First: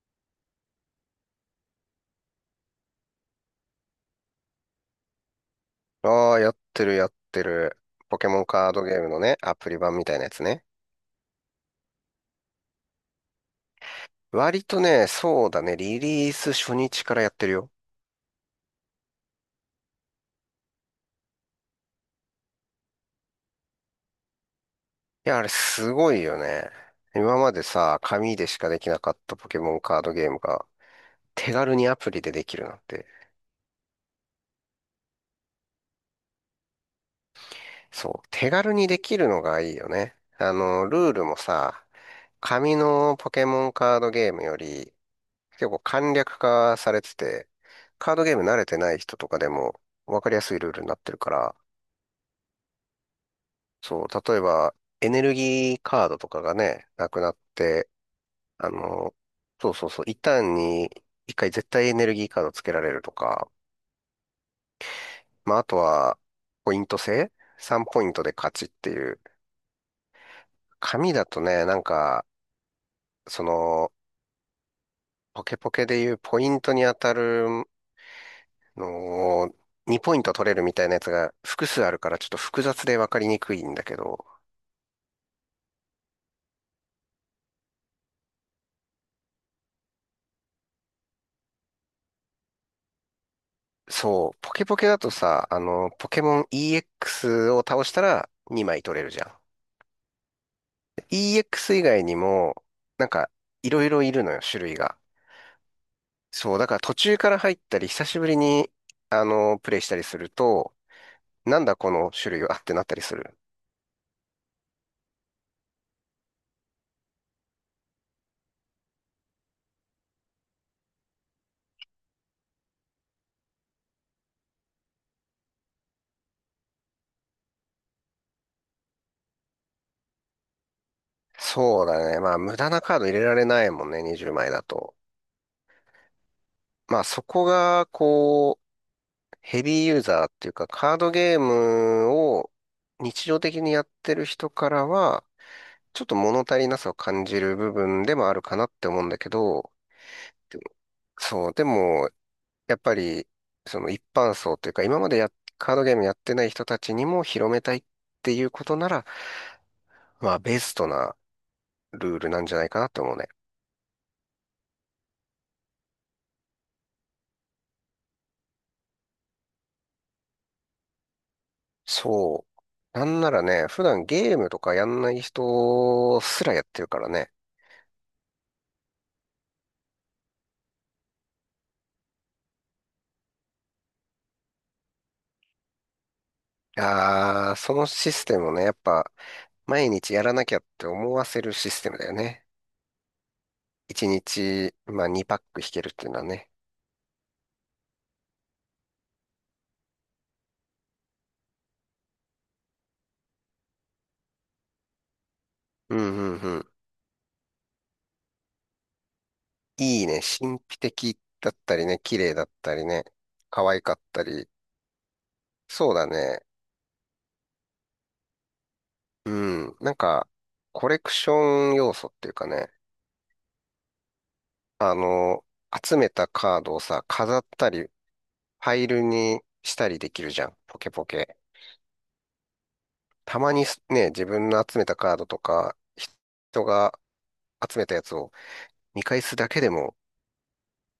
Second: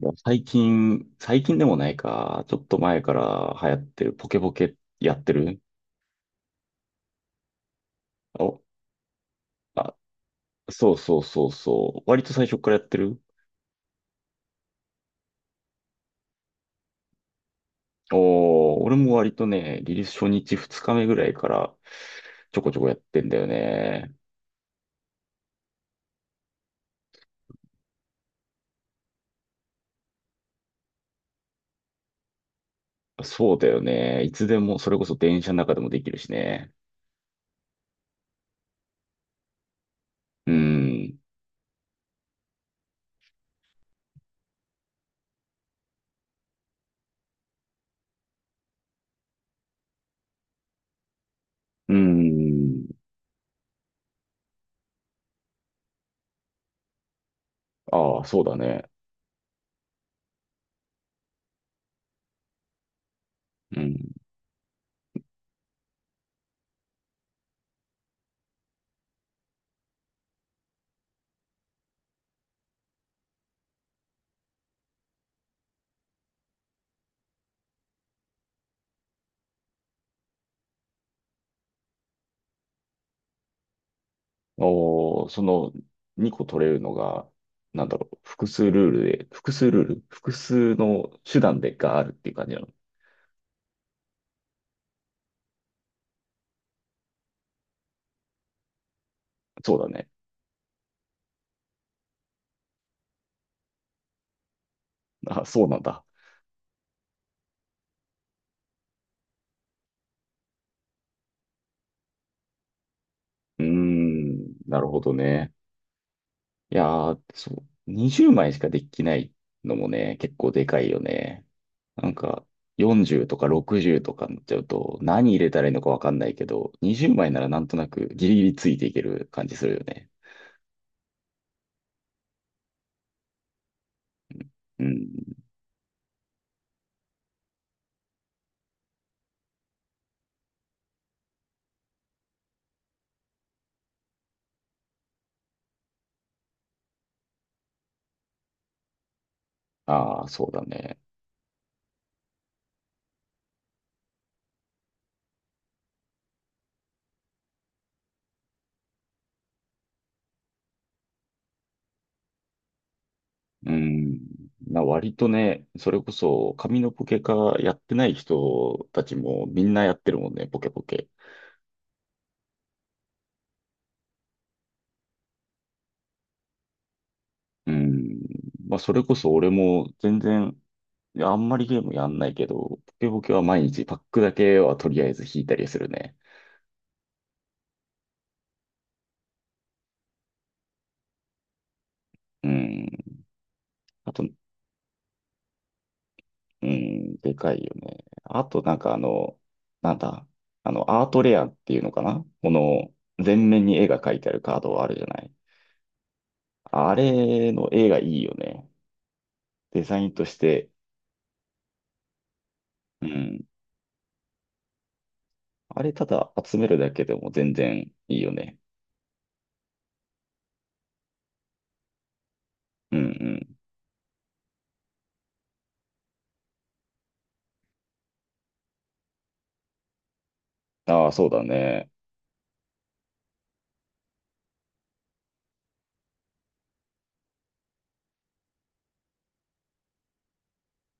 もう最近、最近でもないか、ちょっと前から流行ってるポケポケやってる。ああ、やってるやってる。ポケモンお、カードゲームのね、アプリあ、版みたいなやつね。そうそうそうそう。割と最初からやってる。割とね、そうだね、リリース初日からやってるよ。おー、俺も割とね、リリース初日2日目ぐらいからちょこちょこやってんだよね。いや、あれすごいよね。今までさ、紙でしかできなかったポケモンカードゲームが、手軽にアプリでできるなんて。そうだよね。いつでも、それこそ電車の中でもできるしね。そう、手軽にできるのがいいよね。うルーん。ルもさ、紙のポケモンカードゲームより結構簡略化されてて、カードゲーム慣れてない人とかでも分かりやすいルールになってるから、うん。そう、例えば、エネルギーカードとかがね、なくなって、ああ、そうだあね。の、そうそうそう、一旦に一回絶対エネルギーカードつけられるとか、うん。まあ、あとは、ポイント制 ?3 ポイントで勝ちっていう。紙だとね、その、ポケポケでいうポイントに当たるのを、2ポイント取れるみたいなやつが複数あるからちょっと複雑でわかりにくいんだけど、おー、その2個取れるのが、なんだろう、複数ルール複数の手段でがあるっていう感じなの。そう、ポケポケだとさ、ポケモン EX を倒したら2枚取れるじゃん。そうだね。EX 以外にも、なんか、いろいろいるのよ、種類が。あ、そうなんだ。そう、だから途中から入ったり、久しぶりに、プレイしたりすると、なんだこの種類はってなったりする。うーん、なるほどね。いやー、そう、20枚しかできないのもね、結構でかいよね。なんか、40とか60とかになっちゃうと、何入れたらいいのかわかんないけど、20枚ならなんとなくギリギリついていける感じするよね。そうだね。まあ、無駄なカード入れられないもんね、20枚だうと。ん。まあ、そこが、こう、ヘビーユーザーっていうか、カードゲームを日常的にやってる人からは、ちょっと物足りなさを感じる部分でもあるかなって思うんだけど、ああ、そうだね。そう、でも、やっぱり、その一般層というか、今までや、カードゲームやってない人たちにも広めたいっていうことなら、まあ、ベストなルールなんじゃないかなと思うね。うん。割とね、それこそ紙のポケカやってない人たちもみんなやってるもんね、ポケポケ。そう。なんならね、普段ゲームとかやんない人すらやってるからね。うん。まあ、それこそ俺も全然、いやあんまりゲームやんないけど、ポケポケは毎日パックだけはとりあえず引いたりするね。ああ、そのシステムをね、やっぱ、毎日やらなきゃって思わせるシステムだよね。うん。1あと、日、まあ、2パック引けるっていうのはね。うん、でかいよね。あと、なんかあの、なんだ、あの、アートレアっていうのかなこの、全面に絵が描いてあるカードはあるじゃない。うんうんうん。あれの絵がいいよね。デザいいインね。とし神て。秘的だったりね、綺麗だったりね、うん。可愛かったり。あれ、そうただだね。集めるだけでも全然いいよね。うん。なんか、コレクション要素っていうかね、うんあの、集めたカードをさ、飾ったり、ファイルにしたりできるじゃん。ポうケん。ポああ、そうケ。だね。たまにすね、自分の集めたカードとか、人が集めたやつを見返すだけでも、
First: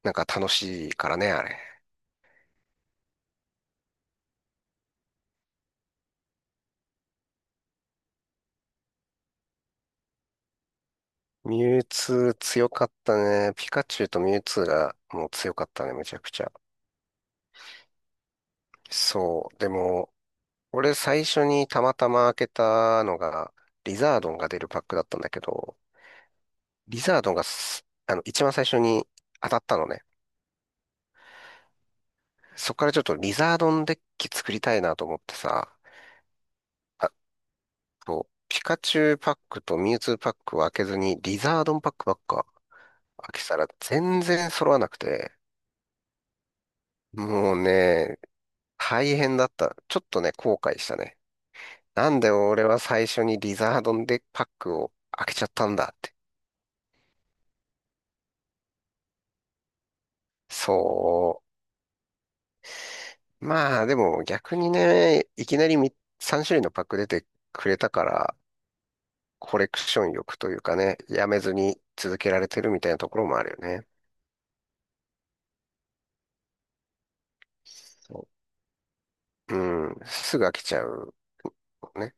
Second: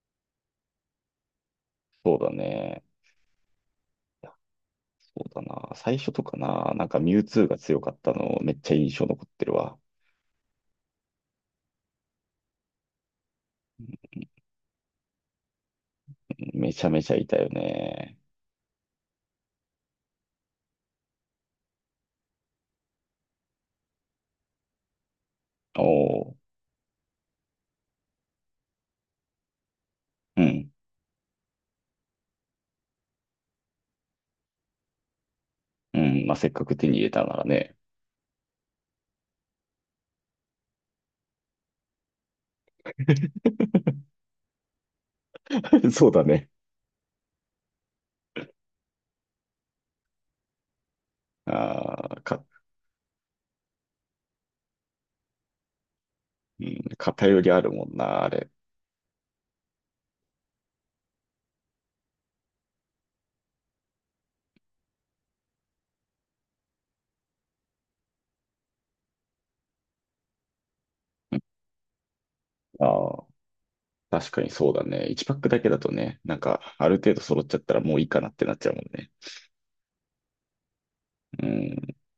なんか楽しいからね、あれ。そうだね。いや、そうだな。最初とかな、なんかミュウツーが強かったの、めっちゃ印象残ってるわ。ミュウツー強かったね。ピうカチュウん。とミュウツーがもう強かったね、めちゃくちゃ。めちゃめちゃいたよね。そう。でも、俺最初にたまたま開けたのが、リザードンが出るパックだったんだけど、おお。リザードンがすあの、一番最初に当たったのね。うん。そこからちょっとリザードンデッキ作りたいなと思ってさ、うん。まあ、せっかく手に入れあたならね。と、ピカチュウパックとミュウツーパックを開けずに、リザードンパックばっか 開けたら全然揃わなくて、そうだね。もうね、大変だった。ちょっとね、後悔したね。なあんあ、で俺は最初にリザードンデッキパックを開けちゃったんだって。うん、偏りあるもんな、あれ。そう。まあ、でも逆にね、いきなりみ3種類のパック出てくれたから、コレクション欲というかね、やめずに続けられてるみあたいなところもあるよね。あ、確かにそうだね。1パックだけだとね、なんか、ある程度揃っちゃったらもういいかそなってなっちゃうもんね。ううん、すぐ飽きちゃう。うん。ね。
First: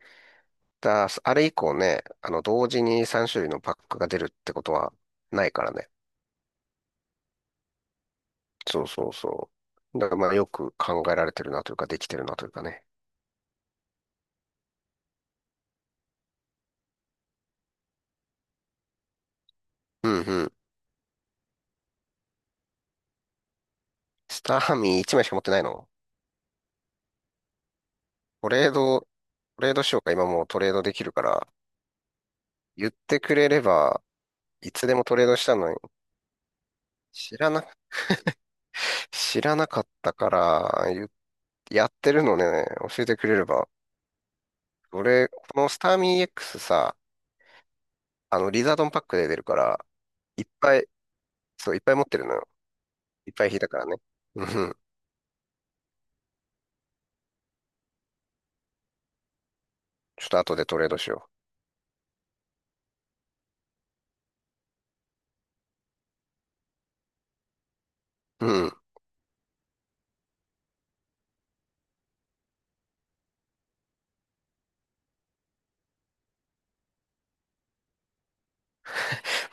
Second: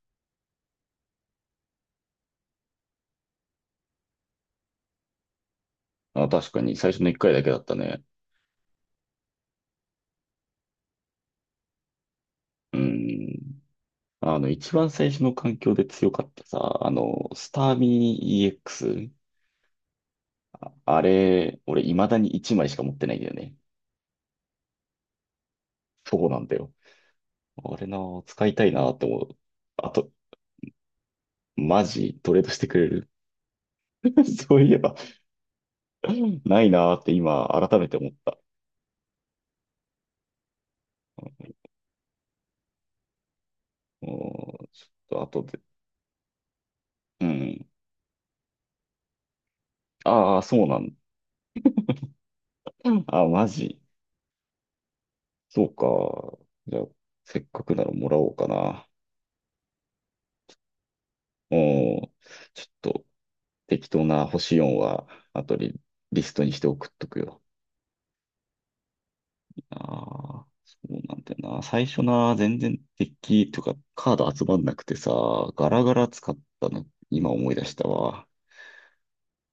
あれ以降ね、あの、同時に3種類のパックが出るってことはないからね。あ、確かに、最初の一回だけだったね。そうそうそう。だからまあ、よく考えられてるなというか、できてるなというかうね。ん。あの、一番最初の環境で強かったさ、あの、スターミー EX。うんうん。あれ、俺、未だに1枚しか持ってないんだよね。スターミー1枚しか持ってないの？そうなんだよ。あれな、使トいたレいーなっド、て思う。トレードあしようと、か、今もうトレードできるから、マジ、トレードしてくれっる？ てくれれば、そういいえつば でもトレードしたのに、ないなって知今、らな、改めて思った。知らなかったから、やってるのね、教えてくれれば。もう、ちょ俺、っと後こで。のスターミー X さ、うん。あの、リザードンパックで出るから、ああ、いっそうぱない、んだ。そう、いっぱい持ってるのよ。あ、いっぱマい引いたかジ。らね。うん。そうか。じゃあ、せっかくならもらおうかな。ちょっと後でトレードしよおー、ちょっと適当な星4は後でリストにして送っとくよ。う。うん。ああ、そうなんだよな。最初な、全然デッキとかカード集まんなくてさ、ガラガラ使ったの、今思い出したわ。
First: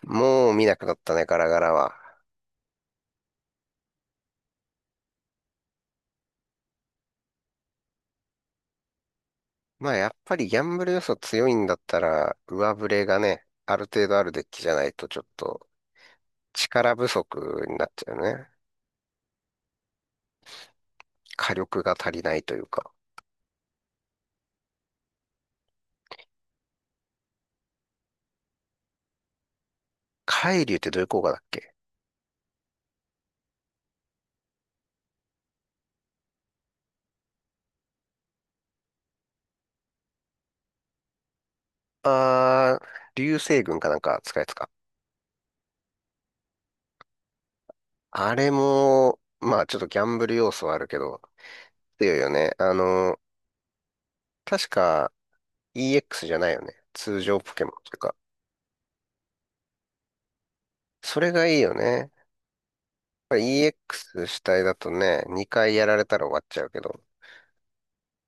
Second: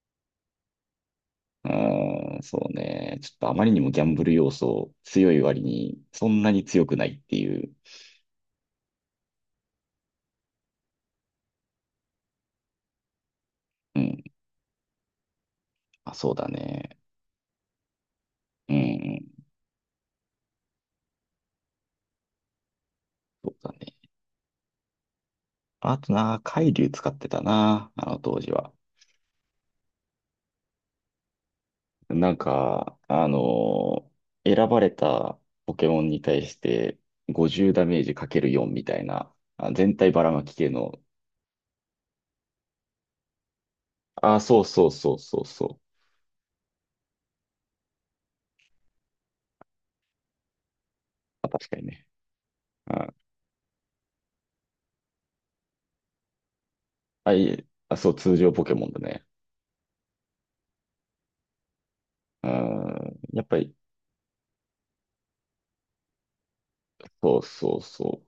もう見なくなったね、ガラガうラは。ーん、そうね。ちょっとあまりにもギャンブル要素強い割に、そんなに強くないっていう。まあ、やっぱりギャンブル要素強いんだったら、上振れがね、あるう程度ん。あるデッキじゃないと、ちょっとまあ、そうだ力ね。不足になっちゃうね。うん、火力が足りないというか。そうだね。あとな、海竜使ってたな、あの当時は。海竜ってどういう効果だっけ？なんか、選ばれたポケモンに対して50ダメージかける4みたいな、あ、全体ばらまき系の、あー、流星群かなんか使あ、うやつそうか。そうそうそうそう。あれも、まあちょっとギャンブル要素はあるけど、あ、確かにね。強いよね。ああ、の、確か EX じゃないよね。通あ、常いポケえ、モンとあ、いうそう、か。通常ポケモンだね。それがいいよね。やっうん、ぱやっぱり り、EX 主体だとね、2回やられたら終わっちゃうけど。そうそうそ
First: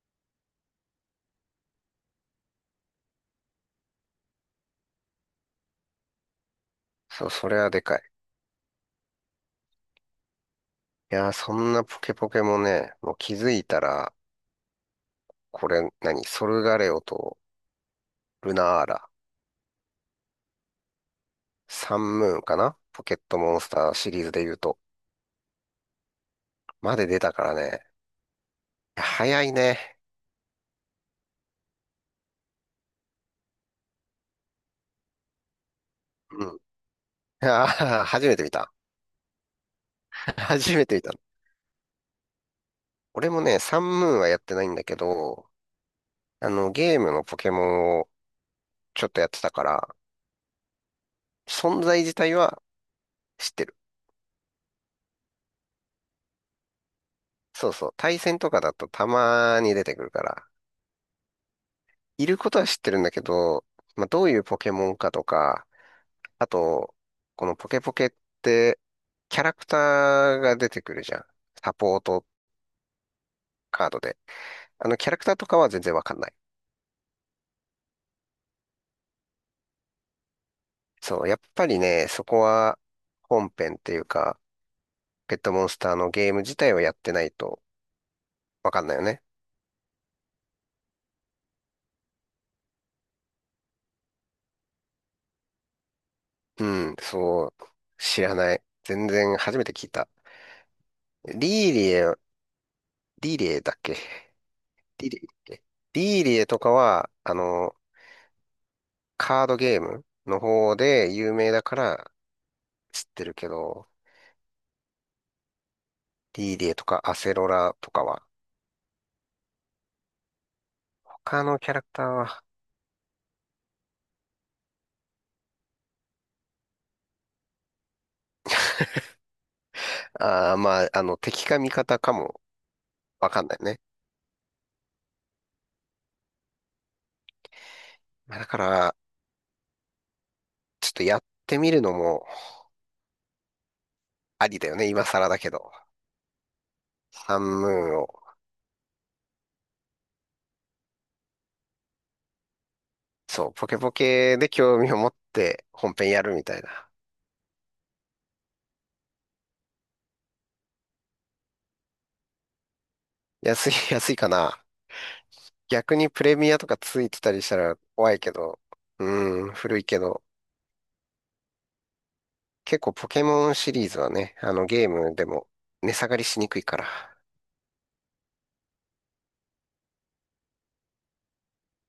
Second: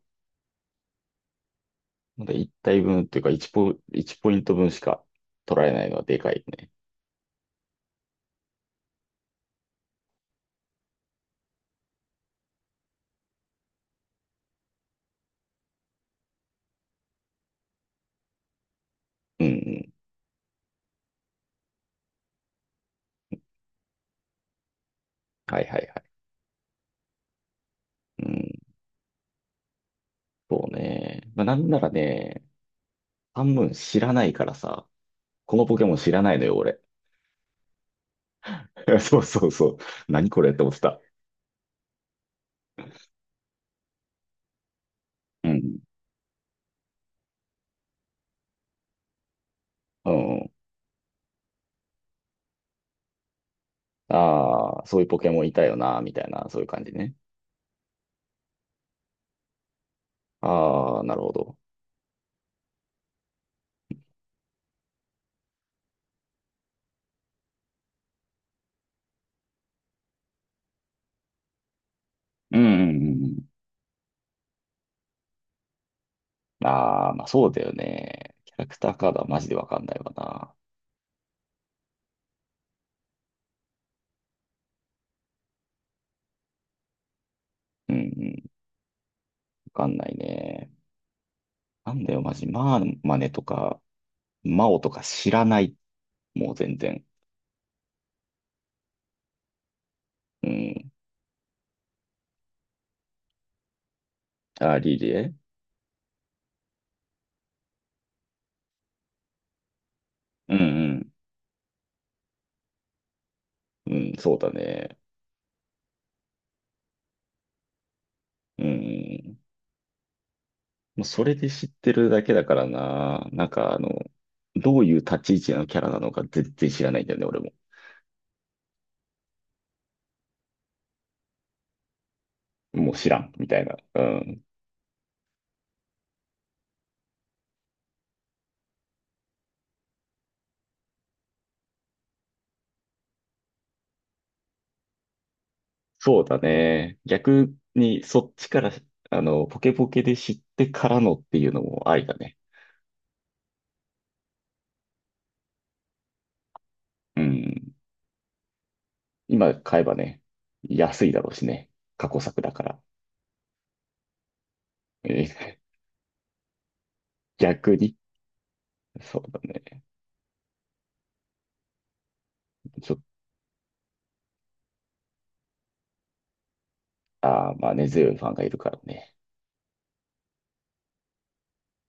う。で、1体分っていうか1ポイント分しか取られないのはでかいね。そう、それはでかい。いやー、そんなポケポケもね、もう気づいたら、これ何、ソルガレオとルナーラ。うんうん。サンムーンかなポケットモンスターシリーズで言うと。はいはいはい。まで出たからね。うん、早いね。そうね。まあ、なんならね、半分知らないからさ、このポケモン知らないのうよ、ん。俺。ああ、初めて見た。そうそうそう。何これって思っ初てめてた。見た。俺もね、サンムーンはやってないんだけど、うん。あの、ゲームのポケモンをちょっとやってたから、うん。存在自体は知ってる。ああ、そういうポケモンいたよな、みたいな、そういう感じね。そうそう。対戦とかだとたまに出てくるから、ああ、なるほど。いることは知ってるんだけど、まあ、どういうポケモンかとか、あと、このポケポケって、キャラクターが出てくるじゃん。サポートうんうんうんうん。カードで。あの、キャラクターとかは全然わかんない。ああ、まあそうだよね。キャラクターカードはマジでわかんないわな。そう、やっぱりね、そこは本編っていうか、ペットモンスターのゲーム自体をやってないとうんうん、わかんないよね。わかんないね。なんだよ、マジ。まあ、マネとか、マオとか知らない。もう全うん、然。そう、知らない。全然初めて聞いた。うん。リーリエ、リーリエだっけあー、リリリーリエだエ。っけリーリエとかは、あの、カードゲームのう方んで有名だから知ってるけど、うん。うん、そうだね。リーリエとかアセロラとかは、うん。もうそれ他での知っキャラクてターるだけは、だからな。なんかあの、どういう立ち位置のキャラなのか全然知らないんだよね、俺も。ああ、まあ、あの、敵か味方かももう知らわん、かんみなたいいな。ね。うん。まあだから、ちょっとやってみるのもありだよね、今更だけど。そうだね。サ逆ンムーンにを、そっちから、あの、ポケポケで知ってからのっていうのもありだね。そう、ポケポケで興味を持って本編やるみたいな。うん。今買えばね、安いだろうしね。過去作だから。安い、安いかな。えー、 逆にプレミアとかついてた りした逆らに。怖いけど、そうだうーん、古ね。いけど、結ち構ょっと、ポケモンシリーズはね、あのゲームでも値下がりしにくいから。ああ、まあ根強いファンがいるからね。